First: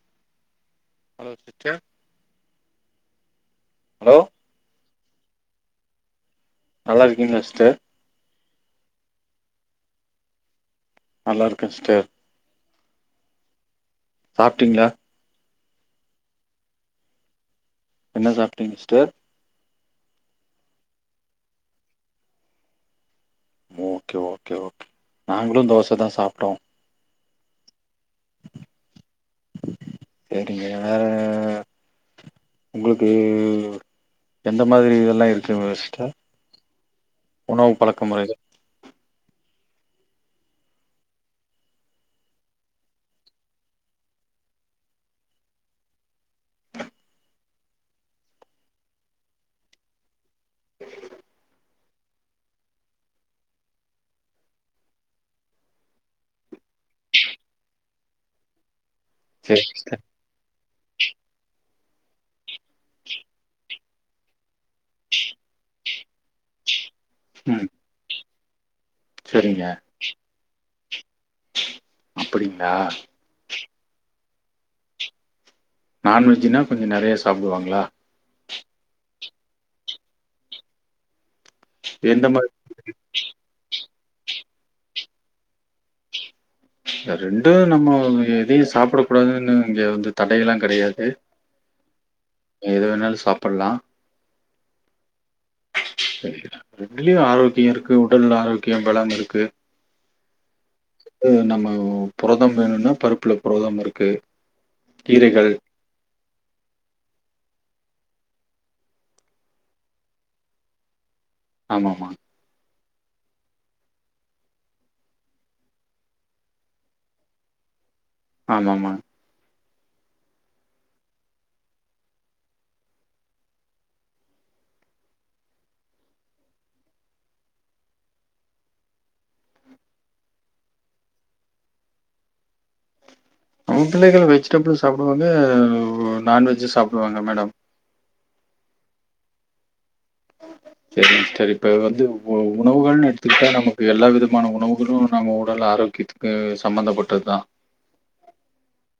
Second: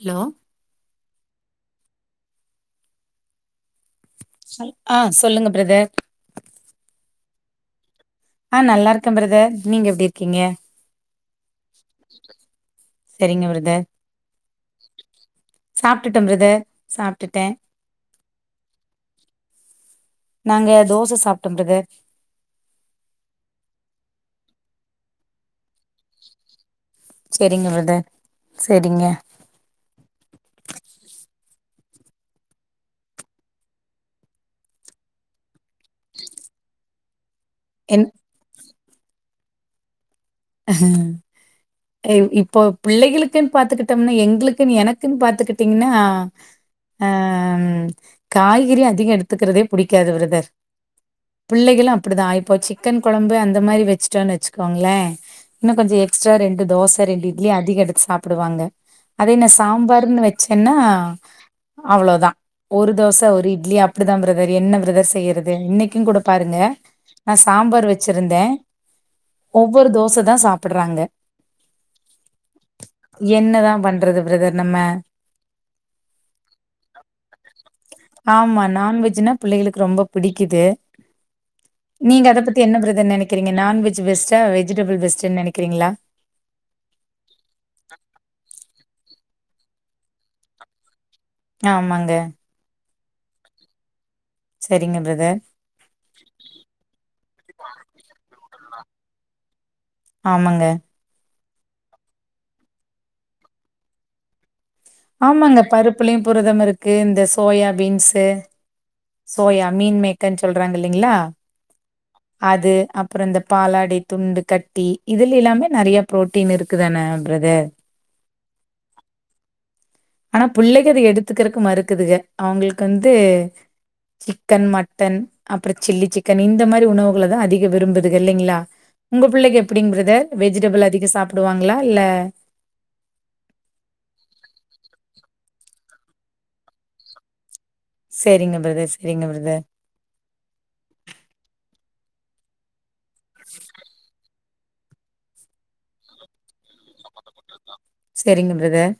Hello hello sister hello ச ஆ சொல்லுங்க ப்ரதர் நல்லாருக்கீங்களா சிஸ்டர் ஆ நல்லாருக்கே ப்ரதர் நீங்க எப்டி இருக்கீங்க நல்லாருக்கே சிஸ்டர் சரிங்க பிரதர் சாப்ட்டீங்களா சாப்ட்டுட்டே ப்ரதர் சாப்ட்டுட்டே என்ன சாப்ட்டீங்க சிஸ்டர் நாங்க தோச சாப்ட்டோ ப்ரதர் ஓகே ஓகே ஓகே நாங்களு தோச தா சாப்ட்டோ சரிங்க ப்ரதர் சரிங்க சரிங்க வேற உங்களுக்கு எந்த மாரி இதெல்லா இருக்கு ஃபஸ்ட்டு உணவு பழக்க என் முறைகள் அஹ ஏ இப்போ பிள்ளைகளுக்குன் பாத்துகிட்டம்னா எங்களுக்குன்னு எனக்குன்னு பாத்துக்கிட்டீங்கன்னா ஆ காய்கறி அதிக எடுத்துக்கிறதே பிடிக்காது ப்ரதர் [inaudible] பிள்ளகளு அப்படி தா இப்போது சிக்கன் கொழம்பு அந்த மாரி வச்சுட்டோன்னு வச்சுக்கோங்களே இன்னு கொஞ்ச எக்ஸ்ட்ரா ரெண்டு தோச ரெண்டு இட்லி அதிக எடுத்து சாப்டுவாங்க அதே என்ன சரி சிஸ்டர் சாம்பருன்னு வச்சேன்னா அவ்வளோதா ஒரு தோச ஒரு இட்லி அப்படிதா ப்ரதர் என்ன ப்ரதர் செய்யறது இன்னைக்கு கூட பாருங்க நா ம் சாம்பார் வச்சிருந்தே சரிங்க ஒவ்வொரு தோசதா சாப்ட்றாங்க அப்படிங்களா என்னதான் பண்றது பிரதர் நம்ம நண்வெஜ்ஜுனா கொஞ்ச நெறையா சாப்வாங்களா ஆமா நான்வெஜ்னா பிள்ளைகளுக்கு ரொம்ப பிடிக்குது நீங்க எந்த அத பத்தி என்ன பிரதர் நெனைக்கிறீங்க நான்வெஜ் பெஸ்டா வெஜிடபிள் பெஸ்ட்ன்னு நெனைக்கிறீங்களா ரெண்டு நம்ம எதையு சாப்டக் கூடாதுன்னு இங்க வந்து தடையெல்லா கெடையாது ஆமாங்க எது வேணாலு சாப்பலா சரிங்க ப்ரதர் சரிங்கதா ரெண்டுலயு ஆரோக்கிய இருக்கு உடல் ஆரோக்கியோ பல இருக்கு ஆமாங்க ஓ நம்ம புரதம் வேணும்னா பருப்புல புரதம் இருக்கு கீரைகள் ஆமாங்க பருப்புலயு புரதம் இருக்கு இந்த சோயா பீன்ஸு சோயா மீன் மேக்கர்ன்னு சொல்றாங்க இல்லைங்களா ஆமாம்மா அது அப்பற இந்த பாலாடை துண்டு கட்டி இதுல எல்லாமே நெறைய ப்ரோ டீன் இருக்கு தான பர்தர் ஆமாமா ஆனா பிள்ளைக அத எடுத்துக்கறக்கு மறுக்குதுங்க அவங்களுக்கு வந்து சிக்கன் மட்டன் அப்பற சில்லி சிக்கன் இந்த மாரி உணவுகளதா அதிக விரும்புதுக இல்லைங்களா உங்க புள்ளைக்கு எப்டிங்க பிரதர் வெஜிடபிள் அதிகோ சாப்டுவாங்களா இல்ல நம்ம பிள்ளைகள் வெஜிடபிளும் சாப்பிடுவாங்க நான்வெஜ்ஜும் சாப்பிடுவாங்க மேடம் சேரிங்க பிரதர் சேரிங்க பிரதர் சரி சரி இப்ப வந்து உ உணவுகள்னு எடுத்துக்கிட்டா நமக்கு எல்லா வித மான உணவுகளு நம்ம உடல் ஆரோக்கியத்துக்கு சம்பந்தப்பட்டது தா சரிங்க பிரதர்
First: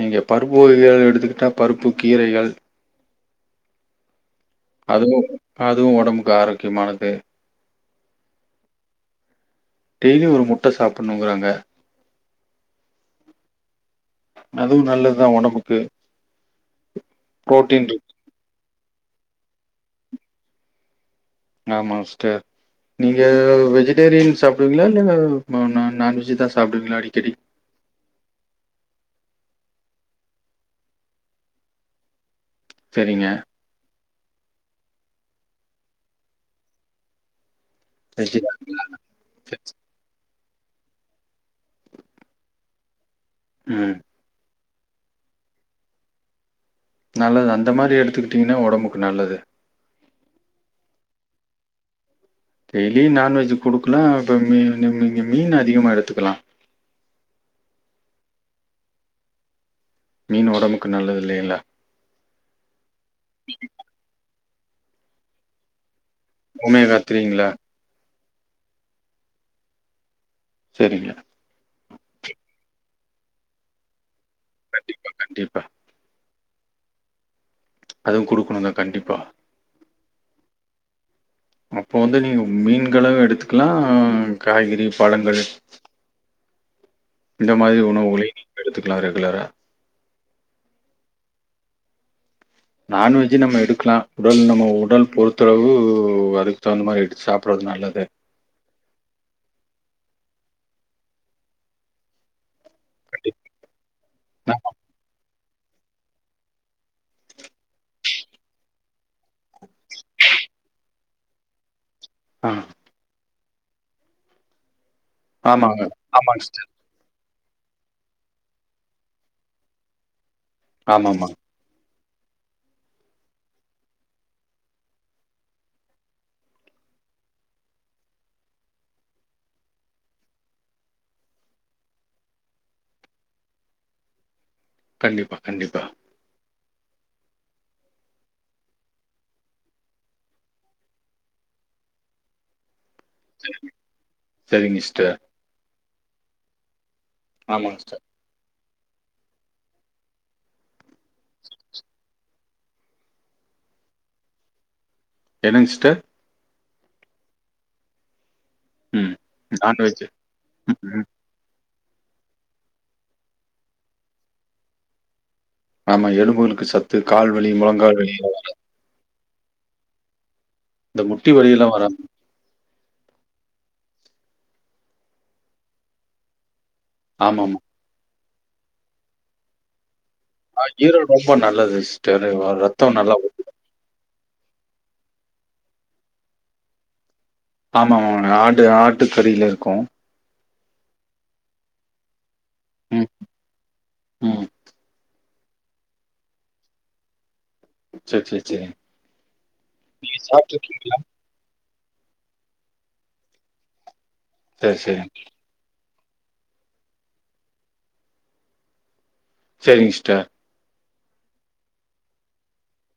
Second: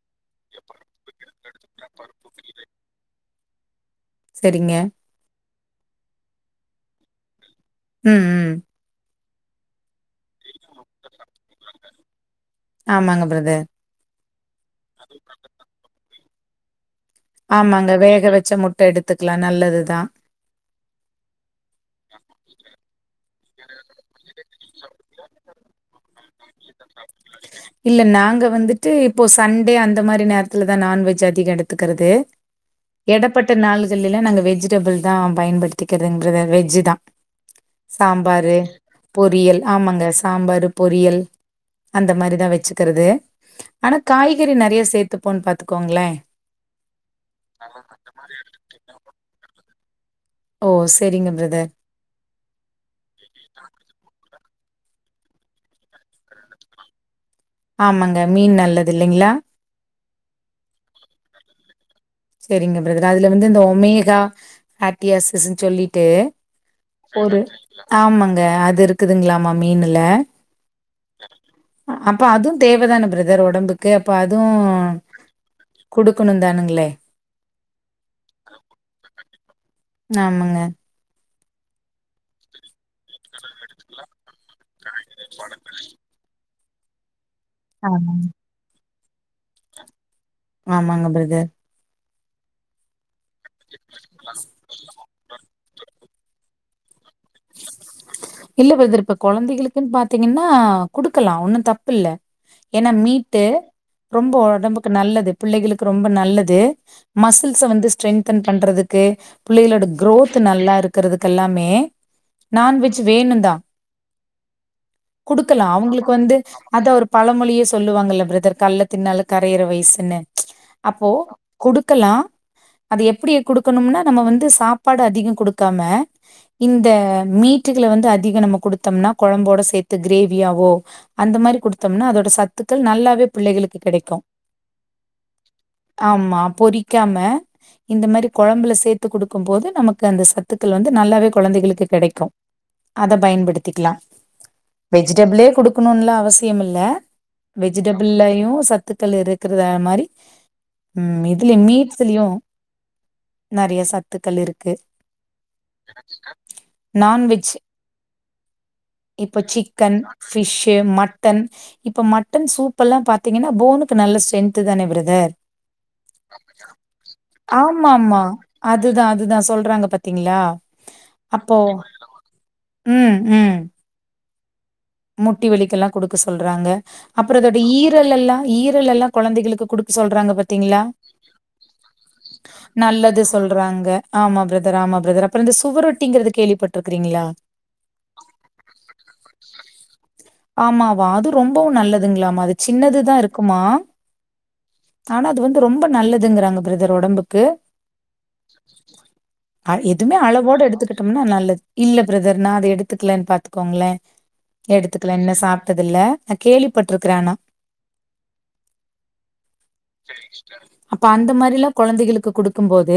நீங்க பருப்பு வகைகள் எதா எடுத்துக்கிட்டா பருப்பு கீரைகள் சரிங்க அதுவு‌ அதுவு ஒடம்புக்கு ஆரோக்கியமானது ம் ம் டெய்லி ஒரு முட்ட சாப்பட்ணுங்கிறாங்க ஆமாங்க பிரதர் அதுவு நல்லதுதா ஒடம்புக்கு ஆமாங்க வேக வச்ச முட்ட எடுத்துக்கலா நல்லதுதா ஆமா சிஸ்டர் நீங்க வெஜிடேரியன் சாப்டுவீங்களா இல்ல நா நா நான்வெஜ் தா சாப்டுவீங்களா அடிக்கடி இல்ல நாங்க வந்துட்டு இப்போ சண்டே அந்த மாரி நேரத்துல தா நான்வெஜ் அதிகோ எடுத்துக்கறது சரிங்க. எடப்பட்ட நாள்கலேல நாங்க வெஜிடபிள் தா பயன்படுத்திக்கின்றதுங்கத வெஜ்ஜு தா வெஜ் சாம்பாரு பொரியல் ஆமாங்க சாம்பாரு பொரியல் அந்த மாரிதா வச்சுக்கறது ஆனா ம். காய்கறி நறைய சேத்துப்போன்னு பாத்துக்கோங்கள நல்லது அந்த மாரி எடுத்துக்கிட்டிங்கன்னா ஒடம்புக்கு நல்லது ஓ சரிங்க பிரதர் டெய்லியு நான்வெஜ்ஜு குடுக்கலா இப்ப மீனு மீ‌னு மீன் அதிகமாக எடுத்துக்கலா ஆமாங்க மீன் நல்லது இல்லைங்களா மீன் ஒடம்புக்கு நல்லது இல்லைகளா சரிங்க பிரதர் அதுல வந்து இந்த ஒமேகா ஆட்டியாசஸ்ன்னு சொல்லிட்டு ஒமேகா ஒரு ஆமாங்க அது இருக்குதுங்களாமா மீனுல சரிங்க அப்ப அதுவு தேவதான பிரதர் ஒடம்புக்கு அப்ப அது கண்டிப்பா. குடுக்கணு தானுங்களே அதுவு குடுக்கணு தா கண்டிப்பா ஆமாங்க அப்போ வந்து நீங்க மீன்களு எடுத்துக்கலாம் காய்கறி, பழங்கள் இந்த மாரி ஆமாங்க. உணவுகளையு நீங்க எடுத்துக்கலா ரெகுலரா ஆமாங்க பிரதர் நான்வெஜ்ஜு நம்ம எடுக்கலா உடல் நம்ம உடல் பொறுத்தளவு அதுக்கு தகுந்த மாரி எடுத்து சாப்ட்றதுல இல்ல பிரதர் இப்ப குழந்தைகளுக்குன் பாத்தீங்கன்னா குடுக்கலா ஒன்னும் தப்பு இல்ல. ஏனா மீட்டு கண்டிப்பா. ரொம்ப ஒடம்புக்கு நல்லது, பிள்ளைகளுக்கு ரொம்ப நல்லது. மசில்ஸ்ஸ வந்து ஸ்ட்ரென்தன் பண்றதுக்கு புள்ளைகளோட கோரோத் நல்லா இருக்கிறதுக்கு எல்லாமே ஆ நான்வெஜ் வேணு‌ தா குடுக்கலா ஆமாங்க. அவுங்களுக்கு வந்து ஆமாங்க சிஸ்டர். அத ஒரு பழமொழியே சொல்லுவாங்கல்ல பிரதர் கள்ள தின்னாலு கரையற வயசுன்னு அப்போ ஆமாமா. குடுக்கலா அது எப்டி குடுக்கணும்னா நம்ம வந்து சாப்பாடு அதிகோ கொடுக்காம, இந்த மீட்டுகள வந்து அதிகோ நம்ம குடுத்தோம்னா குழம்போட சேத்து கிரேவியாவோ அந்த மாரி கொடுத்தோம்னா அதோட சத்துக்கள் நல்லாவே பிள்ளைகளுக்கு கிடைக்கும். கண்டிப்பா கண்டிப்பா ஆமா பொறிக்காம இந்த மாரி கொழம்புல சேத்து கொடுக்கும் போது நமக்கு அந்த சத்துக்கள் வந்து நல்லாவே குழந்தைகளுக்கு கிடைக் கு அத பயன்படுத்திக்கலா சரிங்க சிஸ்டர். வெஜிடபிளே கொடுக் கணுல அவசியம் இல்ல ஆமாங்க சிஸ்டர். வெஜிடபிளேயும் சத்துக்கள் இருக்கு க்கிற மாரி ம் இதுல மீட்ஷ்லயு நெறைய சத்துக்கள் இருக்கு என்னங் சிஸ்டர் நான்வெஜ், ம். இப்போ சிக்கன், நான்வெஜ்ஜு. ஃபிஷ், ம். மட்ட டன் இப்ப மட்டன் சூப் எல்லா பாத்தீங்கன்னா, போனுக்கு நல்ல ஸ்ட்ரென்ந்து தான பிரதர் ஆமா எலும்புகளுக்கு சத்து கால்வலி, முழங்கால்வலி இதுலா வராது அதுதா, அதுதா சொல்றாங்க பாத்தீங்ளா இந்த முட்டி வழி எல்லா வராம ம் ம் முட்டி வலிக்க எல்லா குடுக்க சொல்றாங்க, அப்றோ அதோட ஆமாமா. ஈரல் எல்லா ஈரல் எல்லா குழந்தைகளுக்கு குடுக்க சொல்றாங்க பாத்தி ஆ ஈரல் ரொம்ப நல்லது சிஸ்டர் ரத்த நல்லா நல்லது ஊரு சொல்றாங்க, ஆமா பிரதர், ஆமா பிரதர் அப்றம் இந்த சுவரொட்டிங்கிறது கேள்விப்பட்டுருக்கிறீங்களா ஆமாம்மா ஆடு ஆட்டு கறியில இருக்கும். ஆமாவா அது ரொம்பவும் நல்லதுங்ளாமா, அது ம், சின்னதுதா இருக்குமா ம். ஆனா அது வந்து ரொம்ப நல்லதுங்றாங்க பிரதர் உடம்புக்கு சரி, சரி, சரி. அ எதுவுமே நீங்க அளவோடு சாப்பிட்டுருக்கீங்களா? எடுத்துக்கிட்டோம்னா நல்லது இல்ல பிரதர் நா அத எடுத்துக்கலன்னு பாத்துக்கோங்ளே சரி, எடுத்து சரி. என்ன சாப்ட்டதில்லை நா கேள்விப்பட்ருக்கிறே ஆனா சரிங்க சிஸ்டர். அப்ப அந்த மாதிரி எல்லா கொழந்தைகளுக்கு குடுக்கும் போது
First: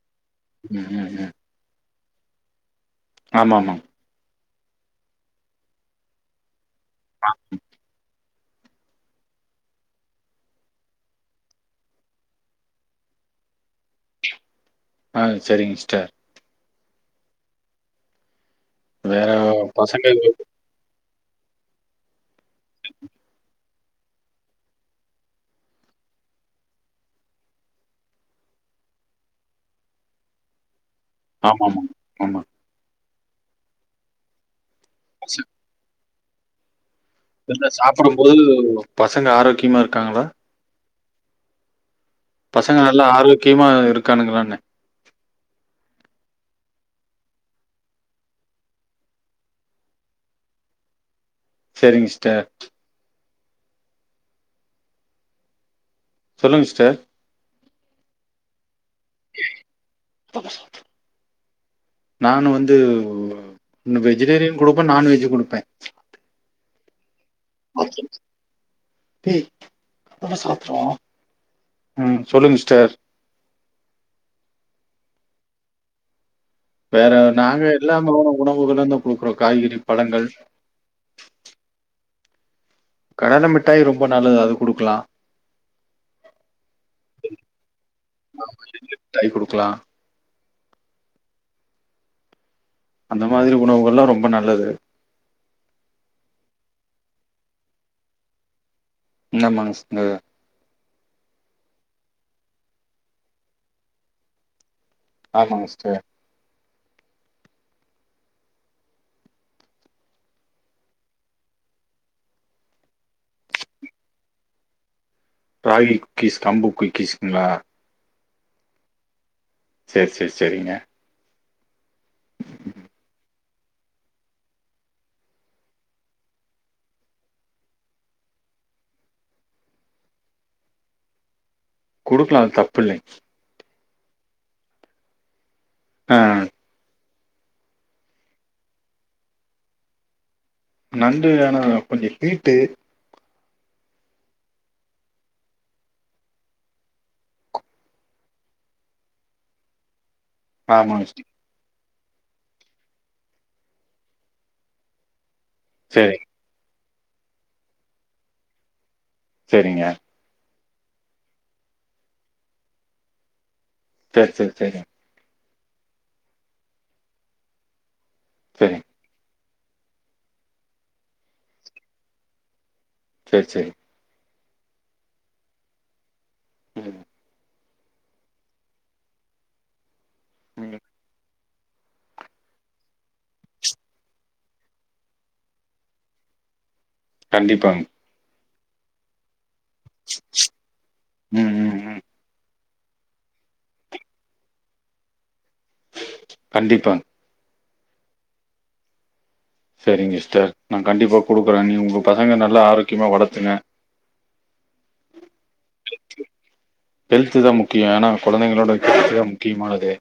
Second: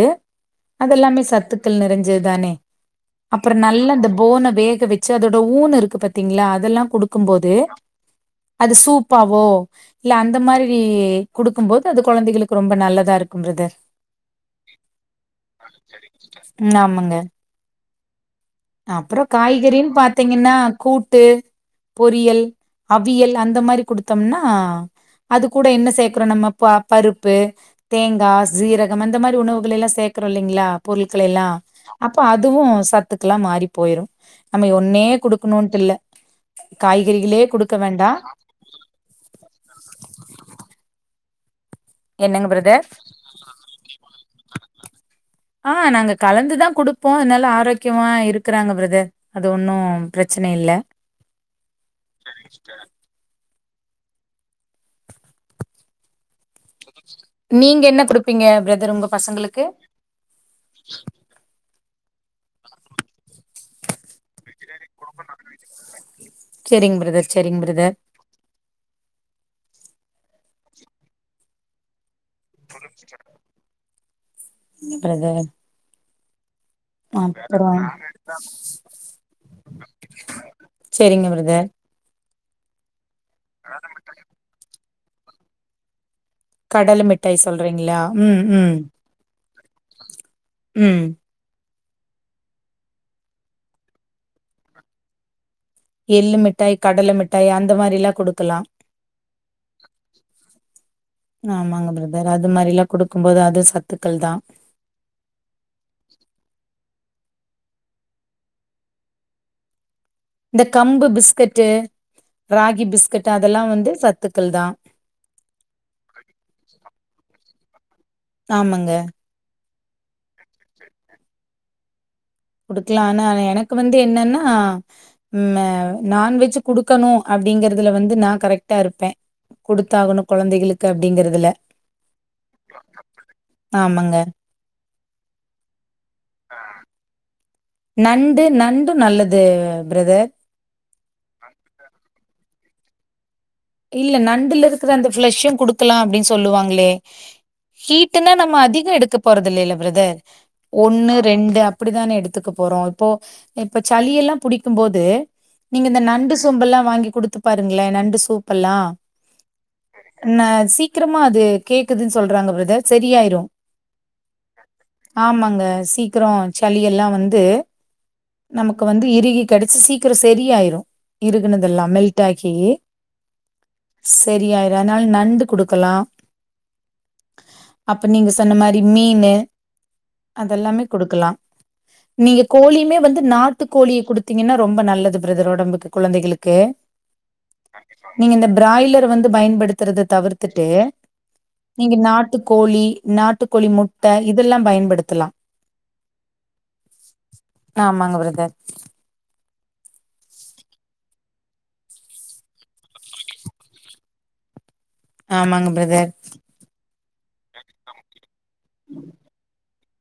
ம், ம், அதெல்லாமே ம். சத்துக்கள் நெறஞ்சதுதானே அப்ற ஆமாமா. நல்லா அந்த போன்ன வேக வச்சு அதோட ஊன் இருக்கு பாத்தீங்களா அதெல்லா குடுக்கும் போது அது சூப்பாவோ இல்ல அந்த மாரி குடுக்கும் போது அது கொழந்தைகளுக்கு ரொம்ப நல்லதா இருக்கும் பிரதர் ஆ சரிங்க சிஸ்டர். ம் ஆமங்க அப்றோ வேற காய்கறின்னு பசங்க பாத்தீங்கன்னா கூட்டு பொரியல் அவியல் அந்த மாரி குடுத்தோம்னா அது கூட என்ன சேக்குறோ நம்ம பா பருப்பு தேங்கா சீரகம் அந்த மாரி உணவுகள் எல்லா சேக்குறோ இல்லைங்ளா பொருட்கள எல்லா ஆமாமா. ஆமா. அப்ப ஆமா. அதுவு சத்துக்கெல்லாம் மாறி போயிரும் நம்ம ஒன்னே பசங்க குடுக்கணும்ட்டு இல்ல காய்கறிகளே இல்ல குடுக்க வேண்டா சாப்பிடும்போது பசங்க ஆரோக்கியமா இருக்காங்களா என்னங்க பசங்க பிரதர் நல்லா ஆரோக்கியமா இருக்கானுங்களாம்னே ஆ நாங்க கலந்துதா குடுப்போ நல்லா ஆரோக்கியமா இருக்குறாங்க பிரதர் அது ஒன்னூ பிரச்சனை இல்ல சேரிங்க சிஸ்டர் சொல்லுங்க சிஸ்டர் நீங்க என்ன குடுப்பீங்க பிரதர் உங்க பசங்களுக்கு நான் வந்து வெஜிடேரியன் குடுப்பே நான்வெஜு குடுப்பே சேரிங்க பிரதர் சேரிங்க பிரதர் [unintelligible] ம் சொல்லுங்க சிஸ்டர் ம் பிரதர் வேற நாங்க அப்றோ இல்லாமலான உணவுகள் தான் குடுக்குறோ காய்கறி பழங்கள் சேரிங்க பிரதர் கடலை மிட்டாய் ரொம்ப நல்லது அது குடுக்கலாம் கடலை மிட்டாய் சொல்றீங்ளா ம் ம் தை குடுக்லா ம் அந்த மாரி உணவுகள் எல்லா ரொம்ப நல்லது எள்ளு மிட்டாய் கடலை மிட்டாய் அந்த மாரிலா குடுக்கலா என்னா மனசுங்க ஆமாங்க பிரதர் அது மாரில்லா குடுக்கும் போது அது சத்துக்கள் தான் ஆமாங்க சிஸ்டர் இந்த கம்பு பிஸ்கட்டு ராகி பிஸ்கட்டு் அதெல்லா வந்து சத்துக்கள் தான் ராகி குக்கீஸ் கம்பு குக்கீஸ்ங்களா ஆமாங்க சேரி சேரி சேரிங்க குடுக்கலானு ஆனா என க்கு வந்து என்னன்னா உம் நான்வெஜ்ஜு குடுக்கணு அப்படிங்கறதுல வந்து நா கரெக்ட்டா இருப்பே குடுத்தாகணு குழந்தைகளுக்கு அப்டிங்கறதுல குடுக்கலா தப்புல்லை ஆமாங்க ஆஹ் நண்டு நண்டு நல்லது பிரதர் நண்டு ஆனா கொஞ்ச ஹீட்டு இல்ல நண்டுல இருக்கிற அந்த ஃப்ளஷ்ஷு குடுக்கலா அப்டின்னு சொல்லுவாங்களே ஹீட்டுனா நம்ம அதிக எடுக்க போறது இல்லல்ல பிரதர் ஆமா. ஒண்ணு ரெண்டு அப்டித்தானே எடுத்துக்க போறோ இப்போ இப்ப சளி எல்லா பிடிக்கும் போது நீங்க இந்த சரி, நண்டு சோம்பெல்லா வாங்கி குடுத்து பாருங்களே நண்டு சூப்பெல்லா சேரிங்க ம் நா சீக்கிரமா அது கேக்குதுன் சொல்றாங்க பிரதர் சரியாயிரும் சேரி சேரி சேரி ஆமாங்க சீக்கிரம் சளி எல்லா வந்து சரி, நமக்கு வந்து இறுகி கிடைச்சு சீக்கிரம் சரியாயிரும் இறுகுனது எல்லா மெல்ட் ஆகி சேரி சேரி சேரியாயிரு அதனால நண்டு குடுக்கலா ம் அப்ப நீங்க சொன்ன மாரி மீனு ம். அதெல்லாமே குடுக்கலா நீங்க கோழியுமே வந்து நாட்டு கோழிய குடுத்தீங்கன்னா ரொம்ப நல்லது பிரதர் உடம்புக்கு குழந்தைகளுக்கு கண்டிப்பாங்க நீங்க இந்த பிராய்லர் வந்து பயன்படுத்துறத தவிர்த்துட்டு ம், ம், நீங்க ம். நாட்டு கோழி நாட்டுக்கோழி முட்ட இதெல்லாம் பயன்படுத்தலாம் கண்டிப்பா ஆமாங்க பிரதர் சரிங்க சிஸ்டர் நா கண்டிப்பாக குடுக்குறே நீங்க உங்க பசங்க நல்லா ஆரோக்கியமாக வளர்த்துங்க ஆமாங்க பிரதர் ஹெல்து தா முக்கியம் ஏன்னா குழந்தைங்களோட ஹெல்து தா முக்கியமானது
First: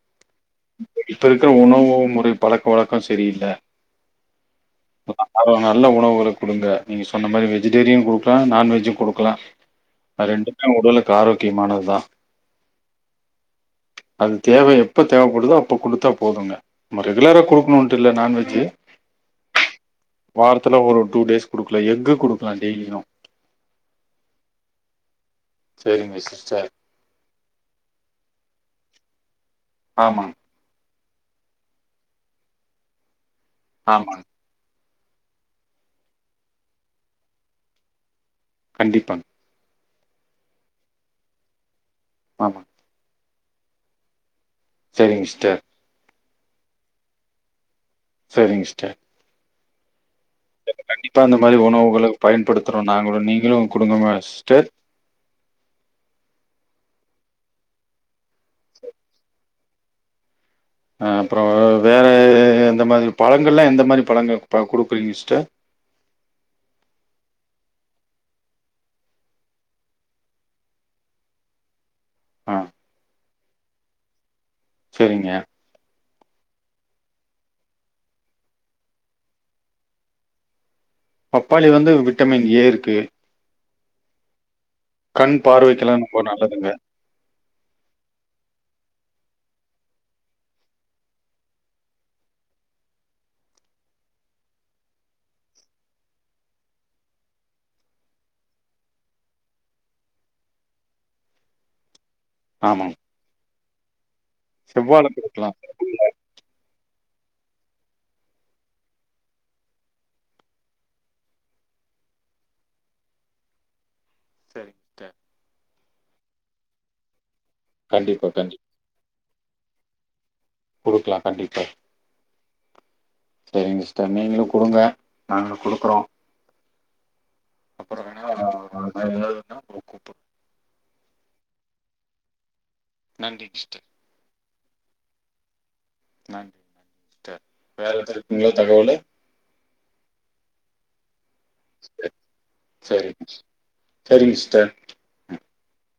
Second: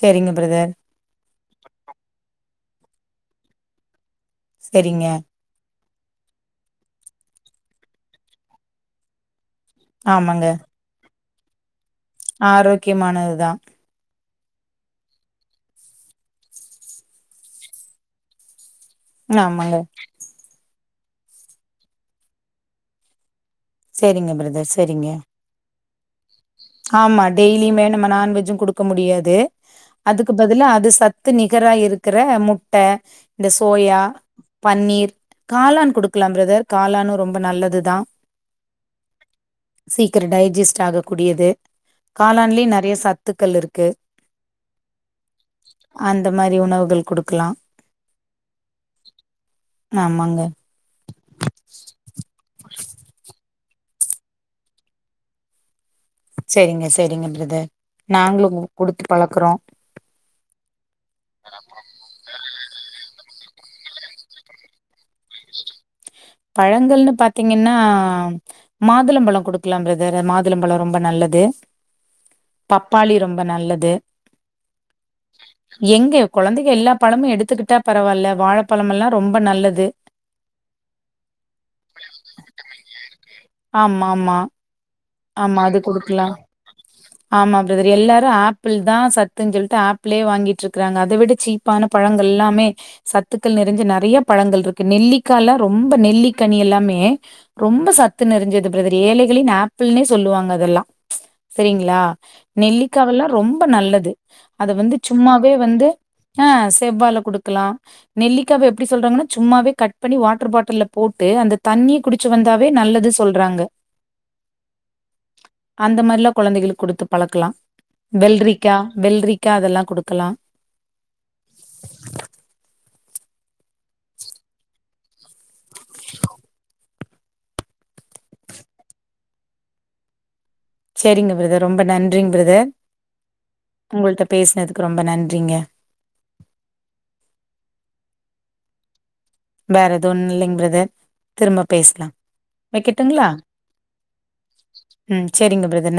சரிங்க பிரதர் இப்ப இருக்கிற உணவு முறை பழக்க வழக்கம் சரியில்ல சரிங்க அப்றம் நல்ல உணவுகள குடுங்க நீங்க சொன்ன மாரி வெஜிடேரியன் குடுக்கலா நான்வெஜ்ஜும் குடுக்கலா ஆமாங்க ரெண்டுமே உடலுக்கு ஆரோக்கியமானதுதா ஆரோக்கியமானதுதா அது தேவ எப்ப தேவப்படுதோ அப்ப குடுத்தா போதுங்க நம்ம ரெகுலரா குடுக்கணும்ன்ட்டு இல்ல நான்வெஜ்ஜு ஆமாங்க வாரத்துல ஒரு டூ டேஸ் குடுக்கலா எஃக்கு குடுக்கலா டெய்லியும் சரிங்க பிரதர் சரிங்க சரிங்க சிஸ்டர் ஆமா டெய்லியுமே நம்ம நான்வெஜ்ஜும் குடுக்க முடியாது அதுக்கு ஆமாங் பதிலா அது சத் க்கு நிகர இருக்கிற முட்ட இந்த சோயா ஆமாங் பன்னீர் காளான் குடுக்கலா பிரதர் காளானு ரொம்ப நல்லதுதா கண்டிப்பாங் சீக்கிரோ டைசிஸ்ட் ஆக கூடியது காலான்லயே ஆமாங் நெறைய சத்துக்கள் இருக்கு செரிங்க சிஸ்டர் அந்த மாரி உணவுகள் குடுக்கலா செரிங் சிஸ்டர் ஆமாங்க கண்டிப்பா இந்த மாரி உணவுகல பயன்படுத்துறோ நாங்களு நீங்களு குடுங்க மா சிஸ்டர் சேரிங்க சேரிங்க பிரதர் நாங்களு குடுத்து பழக்குறோ அ அப்றோ வேற எந்த மாரி பழங்கள்லா எந்த மாரி பழங்கள் குடுப்பீங்க சிஸ்டர் பழங்கள்ன்னு பாத்தீங்கன்னா மாதுளபழோ குடுக்கலா பிரதர் மாதுளபழோ ரொம்ப நல்லது ஆ பப்பாளி ரொம்ப நல்லது செரிங்க எங்க கொழந்தைக எல்லா பழமு எடுத்துக்கிட்டா பரவாயில்ல வாழப்பழமெல்லா ரொம்ப நல்லது பப்பாளி வந்து விட்டமின் ஏ இருக்கு ஆமா ஆமா கண் ஆமா அது பார்வைக்கெல்லா ரொம்ப குடுக்கலா நல்லதுங்க ஆமா பிரதர் எல்லாரு ஆப்பிள் தா சத்துன்னு சொல்ட்டு ஆப்பிளே வாங்கிட்டு இருக்கறாங்க அத விட சீப் ப்பான பழங்கள் எல்லாமே சத்துக்கள் நிறஞ்ச நெறைய பழங்கள் இருக்கு நெல்லிக்கால்லா ரொம்ப நெல்லிக்கனி எல்லாமே ரொம்ப சத்து நிரஞ்சது பிரதர் ஏழைகளின் ஆப்பிள்னே சொல்லுவாங்க அதெல்லா செரிங்ளா ஆமாங் நெல்லிக்காவெல்லா ரொம்ப நல்லது அத வந்து செவ்வாழ குடுக்கலா சும்மாவே வந்து அ செவ்வால குடுக்கலா நெல்லிக்காவ எப்டி சொல்றாங்கன்னா சும்மாவே கட் பண்ணி வா வாட்டர் பாட்டில் போட்டு அந்த தண்ணிய குடிச்சு வந்தாவே நல்லது சொல்றாங்க [unintelligible] அந்த மாரிலா கொழந்தைகளுக்கு குடுத்து பழக்கலா கண்டிப்பா கண்டி வெள்ளரிக்கா வெள்ளரிக்கா அதெல்லா குடுக்கலா குடுக்கலா கண்டிப்பா செரிங்க சிஸ்டர் நீங்களு குடுங்க நாங்களு குடுக்குறோ அப்றோ வேண்ணா நா எதாவதுனா கூப்ட்டுற செரிங்க பிரதர் ரொம்ப நன்றிங் பிரதர் நன்றிங் சிஸ்டர் உங்கள்ட்ட பேசினதுக்கு ரொம்ப நன்றிங்க நன்றி வேற எதாவது இருக்குங்ளா தகவலு வேற எது ஒன்னு இல்லிங் பிரதர் திரும்ப பேசலா வைக்கட்டுங்ளா சரிங்க சரிங்க சிஸ்டர் ம் ஆ செரிங்க பிரதர்